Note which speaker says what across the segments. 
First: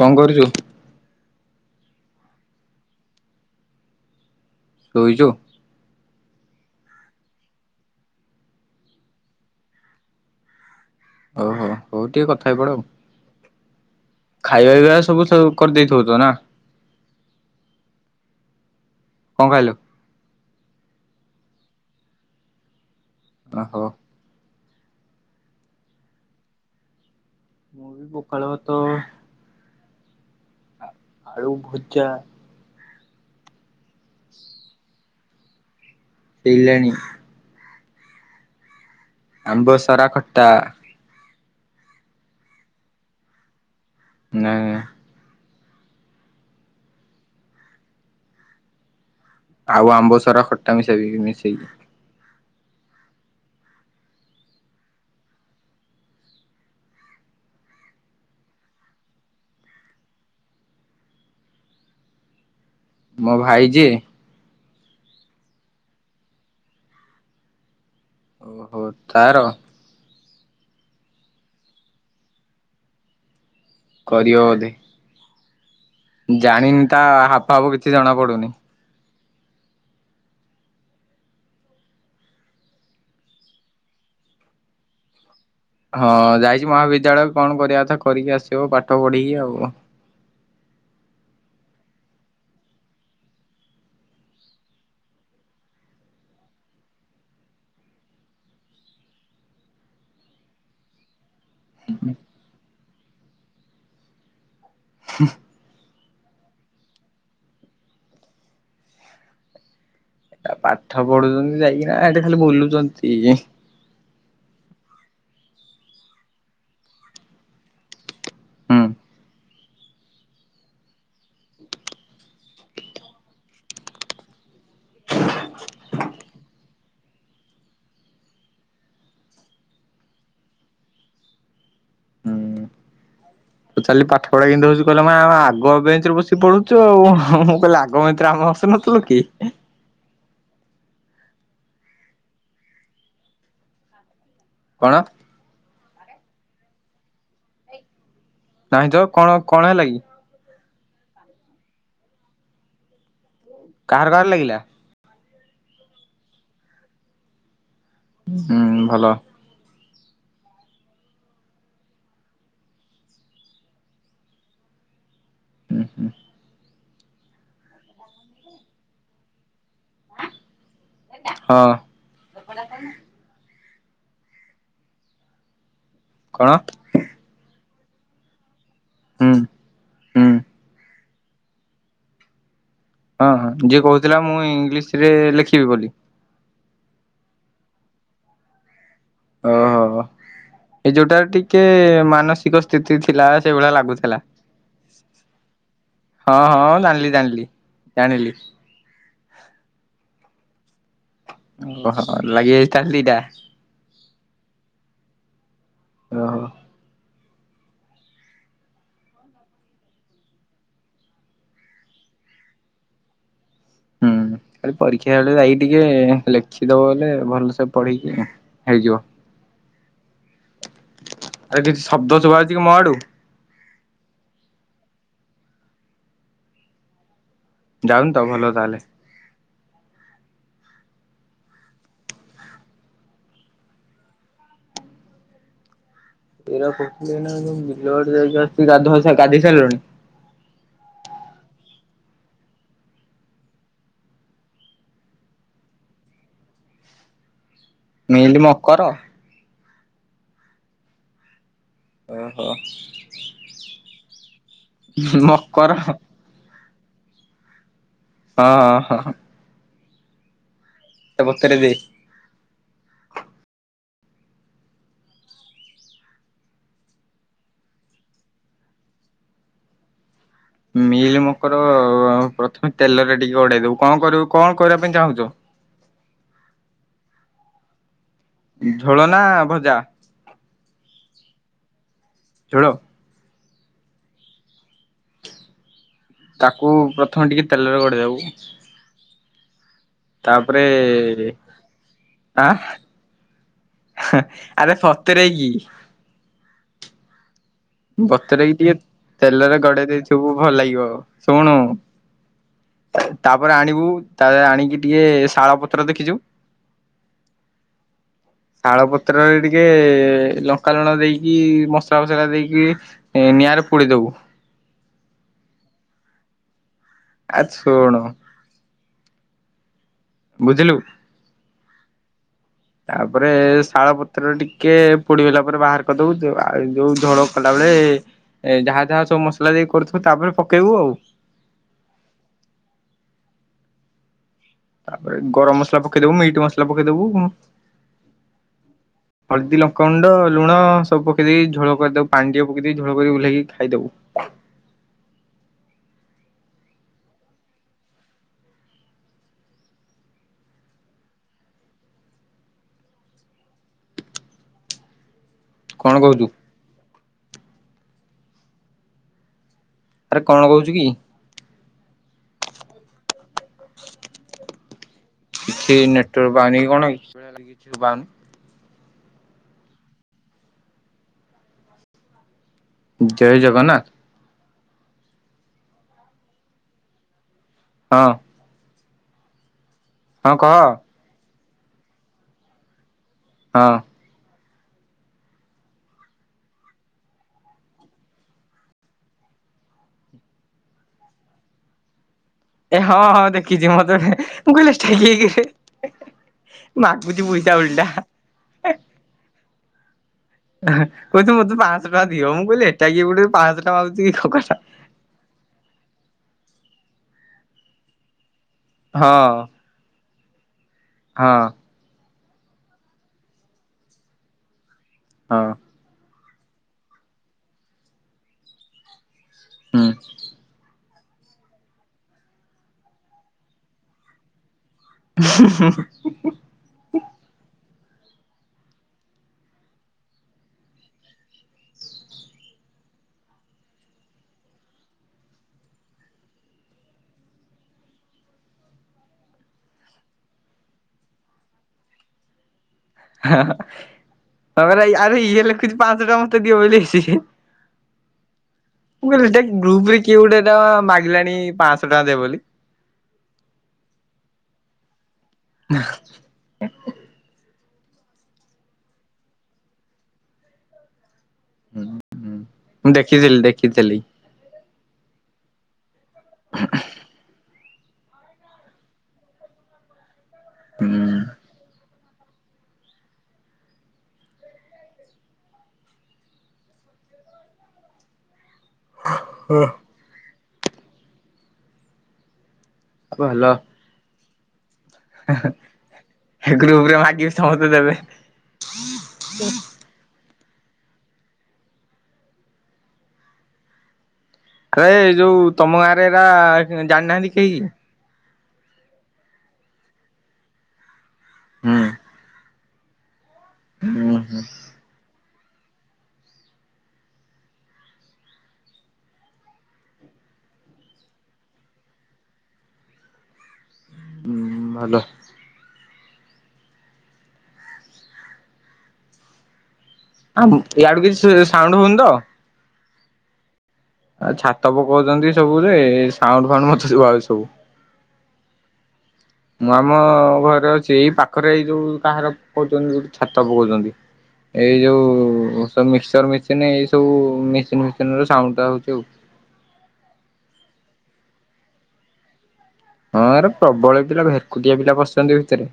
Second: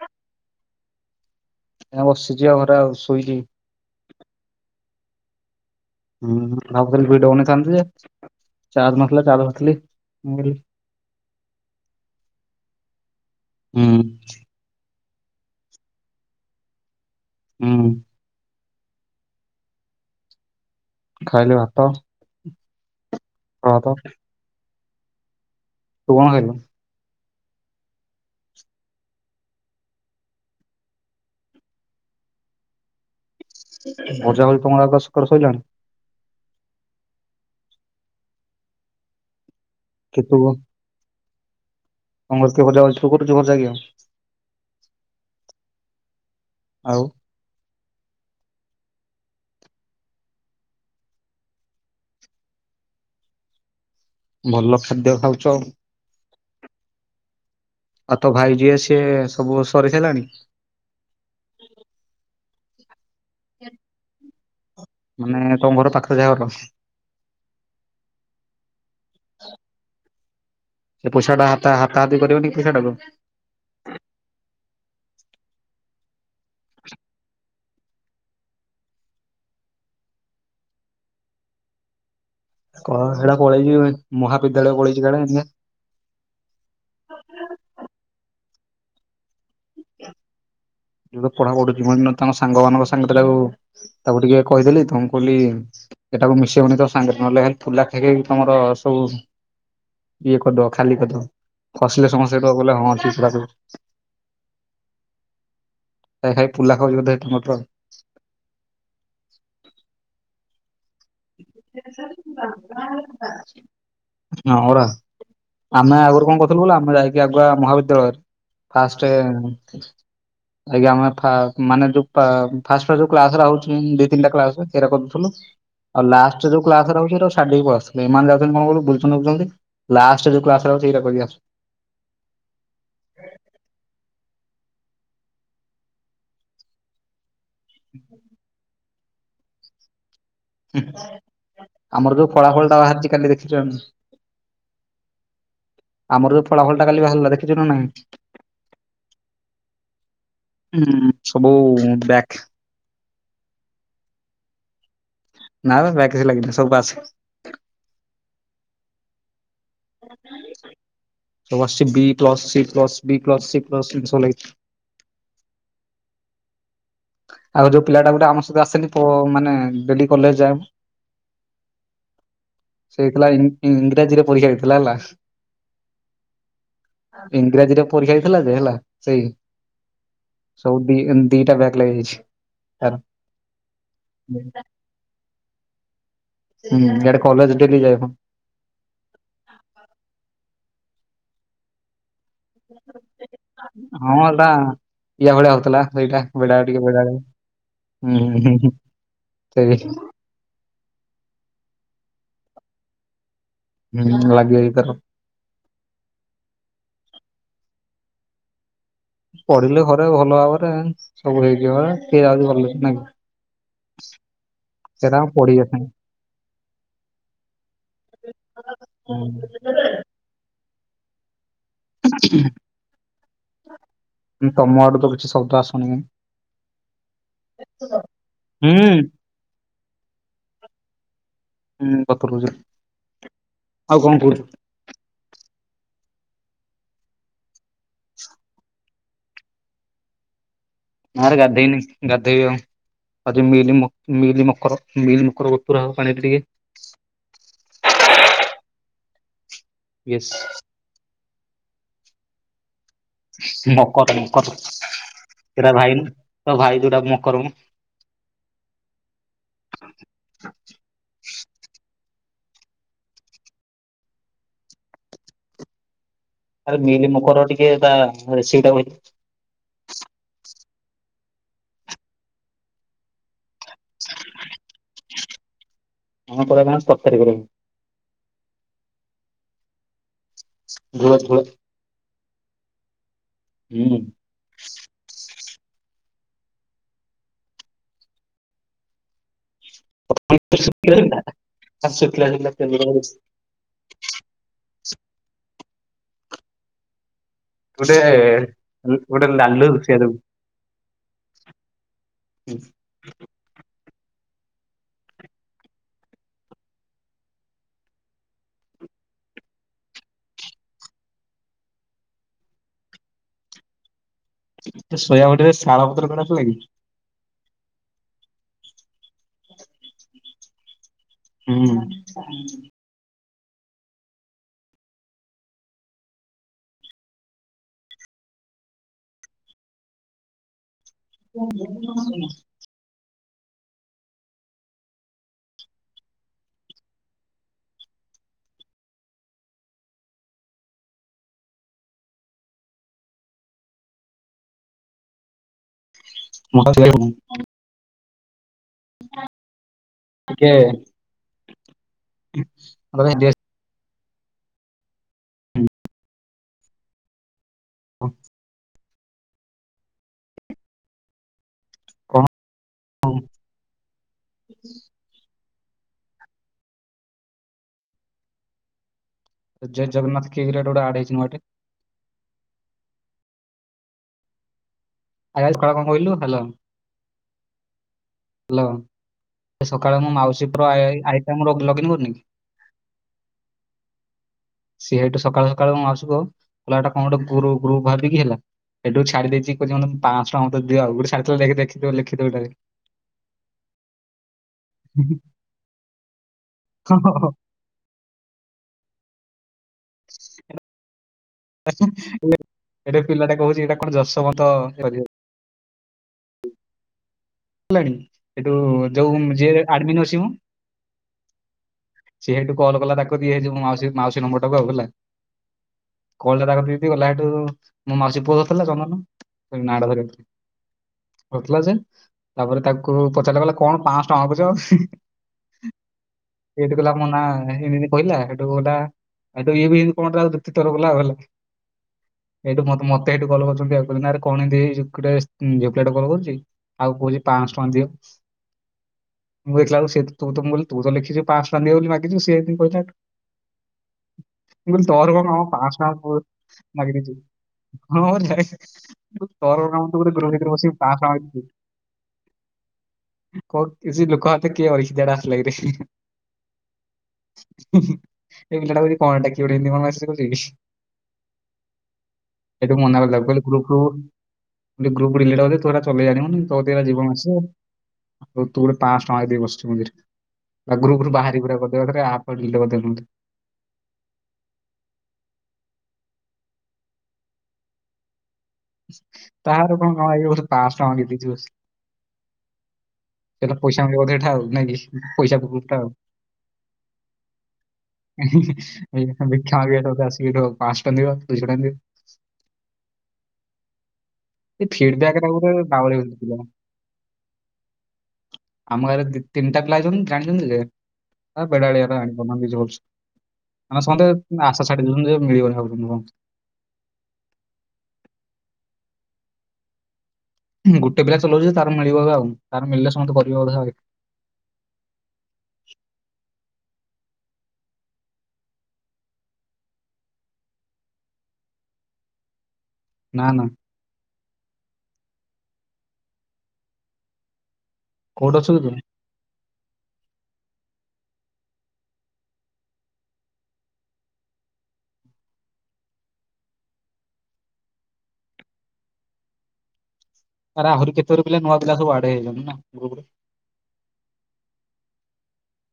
Speaker 1: କଣ କରୁଚୁ?
Speaker 2: ଏଇନା ବସିିଚି ଆଉ ଘରେ ଆଉ ଶୋଇଚି।
Speaker 1: ଶୋଇଚୁ?
Speaker 2: ହୁଁ, ଆଉ [unintelligible] ଭିଡିଓ ବନେଇ ଥାଆନ୍ତି ଯେ ଚାର୍ଜ ନଥିଲା, ଚାର୍ଜ ବସେଥିଲି ମୁ [inaudible]
Speaker 1: ଓହୋ, ହଉ ଟିକେ କଥା ହେଇ ପଡ ଆଉ।
Speaker 2: ହୁଁ।
Speaker 1: ଖାଇବା ପିଇବା ସବୁ ସ- କରିଦେଇଥିବୁ ତ ନା?
Speaker 2: ହୁଁ।
Speaker 1: କଣ ଖାଇଲୁ?
Speaker 2: ଖାଇଲି ଭାତ
Speaker 1: ଓହୋ।
Speaker 2: ଭାତ ତୁ କଣ ଖାଇଲୁ?
Speaker 1: ପଖାଳ ଭାତ ଆ, ଆଳୁ ଭଜା।
Speaker 2: ଭଜା ଭଜି [inaudible] ତୋମର ଆକା ସକାଳୁ ସୋଇଲାଣି?
Speaker 1: ହେଲାଣି। ଆମ୍ବସ୍
Speaker 2: କେ ତୁ ଅମର ଭଜା ତୁ କରୁଛୁ ଭଜା ଗି ଆଉ।
Speaker 1: ନା।
Speaker 2: ଆଉ।
Speaker 1: ଆଉ ଆମ୍ବ ସରା ଖଟା ମିଶେଇବିକି ମିଶେଇ।
Speaker 2: ଭଲ ଖାଦ୍ୟ ଖାଉଚ ଆଉ। ଆଉ ତୋ ଭାଇ ଯିଏ ସିଏ ସବୁ ସରି ସାଇଲାଣି।
Speaker 1: ମୋ ଭାଈ ଯିଏ।
Speaker 2: ମାନେ ତମ ଘର ପାଖରେ ଯା ଘର।
Speaker 1: ଓହୋ ତାର।
Speaker 2: ସେ ପଇସା ଟା ହାତ ହାତି କରିବ ନି କି ପଇସା ଟାକୁ।
Speaker 1: କରିବ ବୋଧେ। ଜାଣିନି ତା ହାବ ଭାବ କିଛି ଜଣା ପଡୁନି।
Speaker 2: କହ ସେଟା ପଳେଇଛି ମହାବିଦ୍ୟାଳୟ ପଳେଇଛି କାଳେ ଏଇନେକେ।
Speaker 1: ହଁ ଯାଇଛି ମହାବିଦ୍ୟାଳୟ କଣ କରିବା କଥା କରିକି ଆସିବ ପାଠ ପଢିକି ଆଉ।
Speaker 2: କ [inaudible] ଯଉ ତ ପଢା ପଢୁଛି ମୁଁ ହେଦିନ ତାଙ୍କ ସାଙ୍ଗମାନାଙ୍କ ସାଙ୍ଗ ତେରେ ଆଉ ତାକୁ ଟିକେ କହିଦେଲି ତ ମୁଁ କହିଲି। ଏଟାକୁ ମିଶେଇବନି ତ ସାଙ୍ଗେରେ ନହଲେ ଖାଲି ପୁଲା ଖାଇ ଖାଇ ତମର ସବୁ। ଇଏ କରିଦବ ଖାଲି କର ଦବ ହସିଲେ ସମସ୍ତେ ତ କହିଲେ ହଁ ଠିକ କଥା ସବୁ।
Speaker 1: ହୁ।
Speaker 2: ଖାଇ ଖାଇ ଫୁଲା ଖାଉଛି ବଧେ ତମର ତ ଆଉ।
Speaker 1: ପାଠ ପଢୁଛନ୍ତି ଯାଇକିନା ହେଠି ଖାଲି ବୁଲୁଚନ୍ତି ଇଏ।
Speaker 2: ହଁ ପରା। ଆମେ ଆଗୁରୁ କଣ କରୁଥିଲୁ କହିଲ ଆମେ ଯାଇକି ଆଗୁଆ ମହାବିଦ୍ୟାଳୟରେ
Speaker 1: ହୁଁ
Speaker 2: ଫାଷ୍ଟେ। [inaudible] ଆଜ୍ଞା ଆମେ ଫା ମାନେ ଯୋଉ ପା ଫାଷ୍ଟେ ଫାଷ୍ଟେ ଯଉ କ୍ଲାସରା ହଉଚି ଦି ତିନିଟା କ୍ଲାସ ସେରା କରୁଥିଲୁ। ଆଉ ଲାଷ୍ଟରେ ଯୋଉ କ୍ଲାସ ରହୁଛି ତାଙ୍କୁ ଛାଡି ଦେଇକି ପଳେଇ ଆସୁଥିଲି ଏମାନେ ଯାଉଛନ୍ତି କଣ କହିଲୁ ବୁଲଛନ୍ ବୁଲଛନ୍ତି। ଲାଷ୍ଟରେ ଯଉ କ୍ଲାସରା ହଉଚି ହେଇରା କରିବା।
Speaker 1: ପଚାରିଲି ପାଠ ପଢା କେମିତି ହଉଛି କହିଲା ମୁଁ ମା ଆଗୁଆ ବେଞ୍ଚ ରେ ବସି ପଢୁଛୁ ଆଉ ହୁଁ ହୁଁ। କହିଲା ଆଗ ବେଞ୍ଚ ରେ ଆମେ ବସିନଥୁଲୁ କି।
Speaker 2: ହୁଁ ଆମର ଯୋଉ ଫଳା ଫଳ ଟା ବାହାରିଚି କାଲି ଦେଖିଛନ।
Speaker 1: କଣ?
Speaker 2: ଆମର ଯୋଉ ଫଳା ଫଳ ଟା କାଲି ବାହାରିଲା ଦେଖିଛୁ ନା ନାହିଁ।
Speaker 1: ନାହିଁ ଚ କଣ କଣ ହେଲା କି?
Speaker 2: ହୁଁ ସବୁ ବ୍ୟାକ୍।
Speaker 1: କାହାର କାହାର ଲାଗିଲା।
Speaker 2: ନା ବେ ବ୍ୟାକ କିଛି ଲାଗିନି ସବୁ ପାସ୍।
Speaker 1: ହୁଁ ଭଲ।
Speaker 2: ହ [inaudible] ସବୁ ଆସଚି B plus, C plus, B plus, C plus ଏମିତି ସବୁ ଲାଗିଚି।
Speaker 1: ଉଁ ହୁଁ।
Speaker 2: ଆଉ ଯୋଉ ପିଲାଟା ଗୋଟେ ଆମ ସହିତ ଆସେନି ପ ମାନେ ଡେଲି କଲେଜ ଯାଏ ମ।
Speaker 1: ହଁ।
Speaker 2: ସେ ଏକେଲା ଇଂ ଇଂରାଜୀରେ ପରୀକ୍ଷା ଦେଇଥିଲା ହେଲା।
Speaker 1: କଣ?
Speaker 2: ଇଂରାଜୀରେ ପରୀକ୍ଷା ଦେଇଥିଲା ଯେ ହେଲା ସେଇ
Speaker 1: ହୁଁ ହୁଁ।
Speaker 2: ସବୁ ବି ଏମ୍ ଦିଟା ବ୍ୟାକ ଲାଗିଯାଇଚି।
Speaker 1: ହଁ ହଁ ଯିଏ କହୁଥିଲା ମୁଁ ଇଂଲିଶି ରେ ଲେଖିବି ବୋଲି
Speaker 2: ହୁଁ ଇଆଡେ କଲେଜ ଡେଲି ଯାଏ ନା।
Speaker 1: ଓହୋ ଏ ଯୋଉଟା ଟିକେ ମାନସ ଧିକ ସ୍ଥିତି ଥିଲା ସେଇଭଳିଆ ଲାଗୁଚି।
Speaker 2: ହଁ ଦା ଇଆ ଭଳିଆ ହଉଥିଲା ସେଇଟା ମୁଁ
Speaker 1: ହଁ
Speaker 2: ବଢିଆ
Speaker 1: ହଁ
Speaker 2: ଟିକେ ବଢିଆ
Speaker 1: ଜାଣିଲି
Speaker 2: ଭଳି
Speaker 1: ଜାଣିଲି
Speaker 2: ହୁଁ
Speaker 1: ଜାଣିଲି
Speaker 2: ହୁଁ ହୁଁ ହୁଁ। କେବେ କି
Speaker 1: ଓହୋ ଲାଗି ଯାଇଚି ତାହେଲେ ଦିଇଟା।
Speaker 2: ହୁଁ ଲାଗିଯାଇଚି ତାର।
Speaker 1: ଓହୋ।
Speaker 2: ପଢିଲେ ଘରେ ଭଲ ଭାବରେ ସବୁ ହେଇଯିବ ହେଁ। କିଏ ଯାଉଚି କଲେଜ ନାଇ କି?
Speaker 1: ହୁଁ ଖାଲି ପରୀକ୍ଷା ବେଳେ ଯାଇ
Speaker 2: ପଢିବା ପାଇଁ।
Speaker 1: ଟିକେ ଲେଖିଦବ ବଲେ ଭଲସେ ପଢିକି ହେଇଯିବ।
Speaker 2: [unintelligible]
Speaker 1: ଆରେ କିଛି ଶବ୍ଦ ଶୁଭା ଯାଉଚି କି ମୋ ଆଡୁ?
Speaker 2: ଉଁ ତମ ଆଡୁ ତ କିଛି ଶବ୍ଦ ଆସୁନି କାଇଁ।
Speaker 1: ଯାଉନି ତ ଭଲ
Speaker 2: ହୁଁ
Speaker 1: ତାହେଲେ।
Speaker 2: ହୁଁ ହୁଁ ବତୁରଉଚି। ଆଉ କଣ କୁହ?
Speaker 1: ଏରା କରୁଥିଲି ଏନା ଯୋଉ ବିଲୁ ଆଡୁ ଯାଇକି ଆସି ଗାଧୁଆ ସ ଗାଧେଇ ସାରିଲଣି?
Speaker 2: ନାରେ ଗାଧେଇନି ଗାଧେଇବି ଆଉ। ଆଜି ମିଲ ମ ମିଲି ମକର ମିଲ ମକର ବତୁରା ହବ ପାଣିରେ ଟିକେ।
Speaker 1: ମିଲ୍ ମକର?
Speaker 2: ୟେସ୍।
Speaker 1: ଓହୋ।
Speaker 2: ମକତ ମକତ
Speaker 1: ମକର
Speaker 2: ସେଟା ଭାଇ ତା ଭାଇ ଯୋଉଟା ମକର ମ।
Speaker 1: ହଁ ହଁ ହଁ। ତାକୁ ବତରେ ଦେଇ
Speaker 2: ଆରେ ମିଲ ମୁକର ଟିକେ ତା ରେସିପି ଟା କହିଲୁ?
Speaker 1: ମିଲ୍ ମକର ପ୍ରଥମେ ତେଲରେ ଟିକେ ଗଡେଇ ଦବୁ। କଁ କରିବୁ କଣ କରିବା ପାଇଁ ଚାହୁଁଚ?
Speaker 2: କଣ କରିବା ପାଇଁ ତରକାରୀ କରିବୁ।
Speaker 1: ଝୋଳ ନା ଭଜା?
Speaker 2: ଝୋଳ ଝୋଳ।
Speaker 1: ଝୋଳ?
Speaker 2: ହୁଁ।
Speaker 1: ତାକୁ ପ୍ରଥମେ ଟିକେ ତେଲରେ ଗଡେଇ ଦବୁ। ତାପରେ
Speaker 2: ଶୁଖିଲା ଶୁଖିଲା
Speaker 1: ଆଁ?
Speaker 2: ତେଲ ଗୋଟେ
Speaker 1: ଆରେ ସତରି କି? ବତରେଇକି ଟିକେ
Speaker 2: ଗୋଟେ
Speaker 1: ତେଲରେ
Speaker 2: ଲାଲୁ
Speaker 1: ଗଡେଇ
Speaker 2: ରୁଷିଆ ଦବୁ
Speaker 1: ଦେଇଥିବୁ ଭଲ ଲାଗିବ ଶୁଣୁ। ଏ ତାପରେ ଆଣିବୁ ତାରେ ଆଣିକି ଟିକେ ଶାଳ ପତ୍ର ଦେଖିଚୁ? ଶାଳ ପତ୍ରରେ ଟିକେ ଲଙ୍କା ଲୁଣ ଦେଇକି ମସଲା ଫସଲା ଦେଇକି ଏ ନିଆଁରେ ପୋଡିଦବୁ।
Speaker 2: ସେ ସୋୟା ବଡିରେ ଶାଳ ପତ୍ର କଣ ଥିଲା କି?
Speaker 1: ଆ ଶୁଣୁ। ବୁଝିଲୁ।
Speaker 2: ହୁଁ।
Speaker 1: ତାପରେ ଶାଳ ପତ୍ର ଟିକେ ପୋଡିଗଲା ପରେ ବାହାର କରିଦବୁ, ଆଉ ଯୋଉ ଝୋଳ କଲା ବେଳେ ଏ ଯାହା ଯାହା ସବୁ ମସଲା ଦେଇ କରୁଥିବୁ ତାପରେ ପକେଇବୁ ଆଉ।
Speaker 2: [unintelligible]
Speaker 1: ତାପରେ ଗରମ ମସଲା ପକେଇଦବୁ, ମିଟ୍ ମସଲା ପକେଇଦବୁ ଉଁ। ହଳଦୀ, ଲଙ୍କା ଗୁଣ୍ଡ, ଲୁଣ ସବୁ ପକେଇ ଦେଇ ଝୋଳ କରିଦବୁ ପାଣି ଟିକିଏ ପକେଇ ଦେଇ ଝୋଳ କରିି ଓହ୍ଲେଇକି ଖାଇଦବୁ।
Speaker 2: [unintelligible] ଟିକେ [unintelligible]
Speaker 1: କଣ କହୁଚୁ?
Speaker 2: ହଁ।
Speaker 1: ଆରେ କଣ କହୁଚୁ କି?
Speaker 2: କଣ ହଁ
Speaker 1: କିଛି ନେଟୱର୍କ ପାଉନି କି କଣ କିଛି ଶୁଣା ଶୁଭା ଯାଉନି।
Speaker 2: ଜଗନ୍ନାଥ କିଏ କିରେ ଗୋଟେ ଆଡ ହେଇଛି ନୂଆଟେ।
Speaker 1: ଜୟ ଜଗନ୍ନାଥ।
Speaker 2: ଆ ଆଜି କଣ କଣ କହିଲୁ ହାଲୋ।
Speaker 1: ହଁ।
Speaker 2: ହେଲୋ ସକାଳେ ମୁଁ
Speaker 1: ହଁ କହ
Speaker 2: ମାଉସୀ ପୁଅ ର ଆଇଡି ଲଗେଇନ କରୁନି କି?
Speaker 1: ହଁ।
Speaker 2: ସିଏ ହେଇଠୁ ସକାଳୁ ସକାଳୁ ମାଉସି ପୁଅ କହିଲାଟା କଣ ଗୋଟେ ଗୁ ଗ୍ରୁପ୍ ଭାବିକି ହେଲା। ଏଠୁ ଛାଡି ଦେଇଛି କହୁଛି ମତେ ପାଆଁସହ ଟଙ୍କା ଦିଅ ଆଉୋ ଗୋଟେ ଛାଡ଼ି ଦେଖିିଦବ ଗୋଟେ।
Speaker 1: ଏ ହଁ ହଁ ଦେଖିଛି ମତେ ମୁଁ କହିଲି ଇଏ କିଏକିରେ
Speaker 2: ହଁ ହଁ
Speaker 1: ମାଗୁଛି
Speaker 2: ହଁ।
Speaker 1: ପଇସା। ଉଲଟା। କହୁଛି ମତେ ପାଞ୍ଚଶହ ଟଙ୍କା ଦିଅ ମୁଁ କହିଲି
Speaker 2: [inaudible] ଏଟା
Speaker 1: କିଏ ଗୋଟେ
Speaker 2: ପିଲାଟା
Speaker 1: ପାଞ୍ଚଶହ
Speaker 2: କହୁଛି
Speaker 1: ଟଙ୍କା
Speaker 2: ଏଇଟା କଣ
Speaker 1: ମାଗୁଛି କି କକା
Speaker 2: ଯଶବନ୍ତ
Speaker 1: ହଁ।
Speaker 2: କରି ବାକୁ ହେଲଣି ଏଠୁ ଯୋଉ ଯିଏ ଆଡମୀନ ଅଛିମ
Speaker 1: ହଁ।
Speaker 2: ସିଏହେଠୁ କଲ କଲା ତାକୁ ଦିଆଇଯିବ ମ ମାଉ ମାଉସୀ ନମ୍ବର ଟାକୁ ଆଉ ହେଲା।
Speaker 1: ହଁ।
Speaker 2: କଲ ତା କତିକି ଗଲା ଏଟୁରୁ ମୋ ମାଉସୀ ପୁଅ ଧରିଥିଲା ଚନ୍ଦନ। ନା
Speaker 1: ହୁଁ
Speaker 2: ଟା ଧରି ବାକୁ କହୁଥିଲା ଯେ ତାପରେ ତାକୁ ପଚାରିଲା କହିଲା କଣ ପାଞ୍ଚଶହ ଟଙ୍କା ହବ ଜ।
Speaker 1: [unintelligible]
Speaker 2: ଏଇ ହେଟୁ କହିଲା ମୋନା ଇନ୍ତି ଇନ୍ତୀ କହିଲା ହେଟୁ [unintelligible] ହେତୁ ଇଏ ବି ହିନ୍ତି କଣ ତାର ଯୁକ୍ତି ତର ଗଲା ହେଲା। ଏଇଠୁ ମତେ ମତେ ହେଠୁଁ କଲ କରୁଛନ୍ତି ଆଉ କହିଲ ନା ଆରେ କଣ ଏମିତି ଗୋଟେ ଝିଆପିଲାଟେ କଲ କରୁଛି। ଆଉ କହୁଛି ପାଞ୍ଚଶହ ଟଙ୍କା ଦିଅ। ମୁଁ ଦେଖିଲା ବେଳୁ ସେ ତୁ ତଁ ମୁଁ କହିଲି ତ ଲେଖିଛୁ ପାଞ୍ଚସହ ଦିଅ ବୋଲି ମାଗିଛୁ ସେ ବି କହିଛ
Speaker 1: ହ ବାବନ ଭାଇ ଆର
Speaker 2: କଣ
Speaker 1: ଇଏ
Speaker 2: କାମ
Speaker 1: ଲେଖଛି
Speaker 2: ପାଞ୍ଚଶହ ଟଙ୍କା
Speaker 1: ପାଞ୍ଚ ଟା
Speaker 2: ପ-
Speaker 1: ମତେ ଦିଅ ବୋଲି।
Speaker 2: ମାଗି ଦେଇଛି
Speaker 1: ମୁଁ
Speaker 2: ହଁ ପରା। ମୁଁ କହିଲି,
Speaker 1: କହିଲି ସେଟ
Speaker 2: ତୋର କଣ କାମ ତୁ
Speaker 1: ଗ୍ରୁପରେ କିଏ
Speaker 2: ଗ୍ରୁପ୍
Speaker 1: ଗୋଟେ
Speaker 2: ଭିତରେ
Speaker 1: ଟା
Speaker 2: ବସିକି ପାଞ୍ଚଶହ ଟଙ୍କା ମାଗି
Speaker 1: ମାଗିଲାଣି ପାଞ୍ଚଶହ ଟଙ୍କା ଦେ ବୋଲି।
Speaker 2: ବହୁତ ଇଜି ଲୋକ ହାତେ କି ଅଦୋଡସ ଆସିଲାକିରେ। ଏଇ ପିଲାଟା କହୁଚି କଣ ଡାକିବ କେମିତି କଣ ମେସେଜ କରୁଛିକି? ହେଟ୍ରୁ
Speaker 1: ମୁଁ
Speaker 2: ମନା କଲି ଟାକୁ
Speaker 1: ଦେଖିଥିଲି
Speaker 2: ଗ୍ରୁପ୍
Speaker 1: ଦେଖିଥିଲି
Speaker 2: ଫ୍ରୁପ୍ ଗ୍ରୁପ୍ ଡିଲେଟ୍ କରିଦେ ତୁ ସେଇରା ଚଲେଇ ପାରିବୁନି। ତା ଜୀବନ ଆସିବଉ ତୁ ଗୋଟେ ପାଞ୍ଚଶହ ଟଙ୍କା ଦେଇ ବସିଚୁ ମନ୍ଦିରେ। ବା ଗ୍ରୁପରୁ ବାହାରି ପୁରା କରିଦେ ଆପ ଡିଲେ କରି ଦେଉଛନ୍ତି। ତାର କଣ କାମ ପାଞ୍ଚଶହ ଟଙ୍କା ଦେଇ ଦେଇଚି ବସିକି ସେଟା ପଇସା ସଙ୍ଗେ ବୋଧେ ଥାଉ ନାଇକି?
Speaker 1: ଗ୍ରୁପରେ କହିଲେ ସମସ୍ତ ଦେବେ।
Speaker 2: ଦେଖିଆ ଆସିକି କହିବା ପାଞ୍ଚସହ ଟଙ୍କା ଦିଅ ଦୁଇଶହ ଟଙ୍କା ଦିଅ। ଏ
Speaker 1: ଆରେ
Speaker 2: ଫିଡବ୍ୟାକ ଟା
Speaker 1: ଯୋଉ
Speaker 2: ଗୋଟେ
Speaker 1: ତମ
Speaker 2: ବାଉଳି
Speaker 1: ଗାଁରେ
Speaker 2: ହଉଛି
Speaker 1: ଏରା
Speaker 2: ପିଲା
Speaker 1: ଜାଣିନାହାନ୍ତି କେହି?
Speaker 2: ଆମ ଗାଁରେ ତିନିଟା ପିଲା ଜାଣିଛନ୍ତି ଯେ
Speaker 1: ହୁଁ
Speaker 2: ବେଡାଳିଆ ଆରା। ସମସ୍ତେ
Speaker 1: ହୁଁ
Speaker 2: ଆଶା ଛାଡି ଦଉଛନ୍ତି ମିଳିବନି ଆଉ ଗୋଟେ ପିଲା ଚଲାଉଛି ତାର ମିଳିବ ଏକା ଆଉ ତାର ମିଳିଲେ ସମସ୍ତେ କରିବେ ବୋଧେ ଆଉ
Speaker 1: ହୁଁ ଭଲ। ଆଁ ୟାଡୁ କିଛି ସାଉଣ୍ଡ ହଉନି ତ?
Speaker 2: ନା ନା।
Speaker 1: ଆଉ ଛାତ ପକାଉଛନ୍ତି ସବୁଯେ ସାଉଣ୍ଡ ଫାଉଣ୍ଡ ମତେ ଶୁଣାଯାଉଛି ଆଉ ସବୁ।
Speaker 2: କୋଉଠି ଅଛୁ କି ତୁ?
Speaker 1: ମୁଁ ଆମ ଘରେ ଅଛି ଏଇ ପାଖରେ ଏଇ ଯୋଉ କାହାର କଉଛନ୍ତି ଯୋଉଠି ଛାତ ପକାଉଛନ୍ତି। ଏଇ ଯୋଉ ସବୁ ମିକ୍ସଚର ମେସିନ ଏଇ ସବୁ ମେସିନ ଫସିନର ସାଉଣ୍ଡ ଟା ହଉଛି ଆଉ
Speaker 2: ଆରେ ଆହୁରି କେତେର ପିଲା ନୂଆପିଲାସବୁ ଆଡେ ହେଇଯାଇଛନ୍ତିନା ଗ୍ରୁପ୍ରରେ
Speaker 1: ହଁରେ ପ୍ରବଳ ପିଲା ଭେରକୁଟିଆ ପିଲା ପଶିଛନ୍ତି ଭିତରେ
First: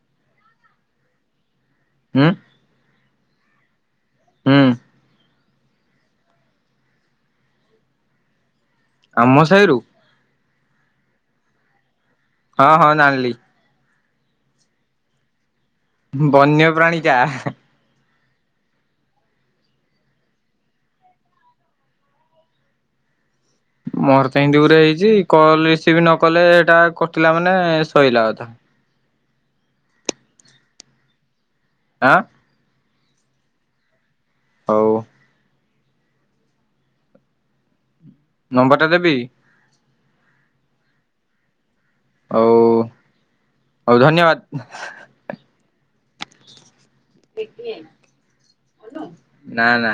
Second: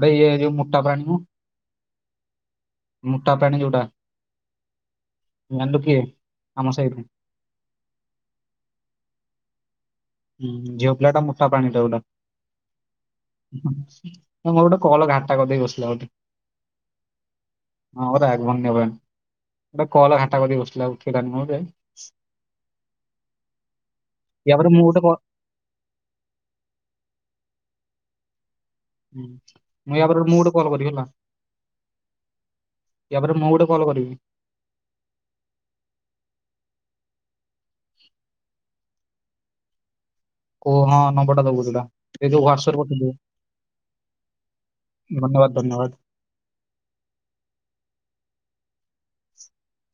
Speaker 2: ଆରେ ଇଏ ଯୋଉ ମୋଟା ପ୍ରାଣୀକୁ
Speaker 1: ହୁଁ
Speaker 2: ମୋଟା ପାଣି ଯୋଉଟା
Speaker 1: ହୁଁ
Speaker 2: ମାଣ୍ଡୁ କିଏ ଆମ ସହିତ
Speaker 1: ଆମ ସାହିରୁ
Speaker 2: ହଁ ଝିଅ ପିଲାଟା ମୋଠା ପ୍ରାଣିଟା ଯୋଉଟା।
Speaker 1: ହଁ ହଁ ଜାଣିଲି?
Speaker 2: ମୋର ଗୋଟେ କଲ ଘାଟା କରିଦେଇ ବ
Speaker 1: ବନ୍ୟ ପ୍ରାଣୀ ଯା
Speaker 2: ହଁ ପରା ଏକ ବନ୍ୟପ୍ରାଣୀ। ଗୋଟେ କଲ ଘାଣ୍ଟା କରିି ବସିଲା ଆ କ
Speaker 1: ମୋର ତ ସେମିତି
Speaker 2: ୟାପରେ
Speaker 1: ଗୋଟେ
Speaker 2: ମୁଁ
Speaker 1: ହେଇଛି
Speaker 2: କ-
Speaker 1: କଲ ରିସିଭ ନ କଲେ ଏଇଟା କଟିଲା ମାନେ ଶଇଲା କଥା
Speaker 2: ହୁଁ ମୁଁ ଆ ପରେ ମୁଁ ଗୋଟେ କଲ କରିବି ହେଲା।
Speaker 1: ଆଁ।
Speaker 2: ତାପରେ ମୁଁ ଗୋଟେ କଲ କରିବି।
Speaker 1: ହଉ ହଉ। ନମ୍ବରଟା ଦେବି।
Speaker 2: ଓ ହଁ ନମ୍ବରଟା ଦବୁ ଏ
Speaker 1: ହଉ
Speaker 2: ହ୍ୱାଟସପ କରିଥିଲୁ।
Speaker 1: ହଉ ଧନ୍ୟବାଦ
Speaker 2: ଧନ୍ୟବାଦ ଧନ୍ୟବାଦ।
Speaker 1: ନା ନା।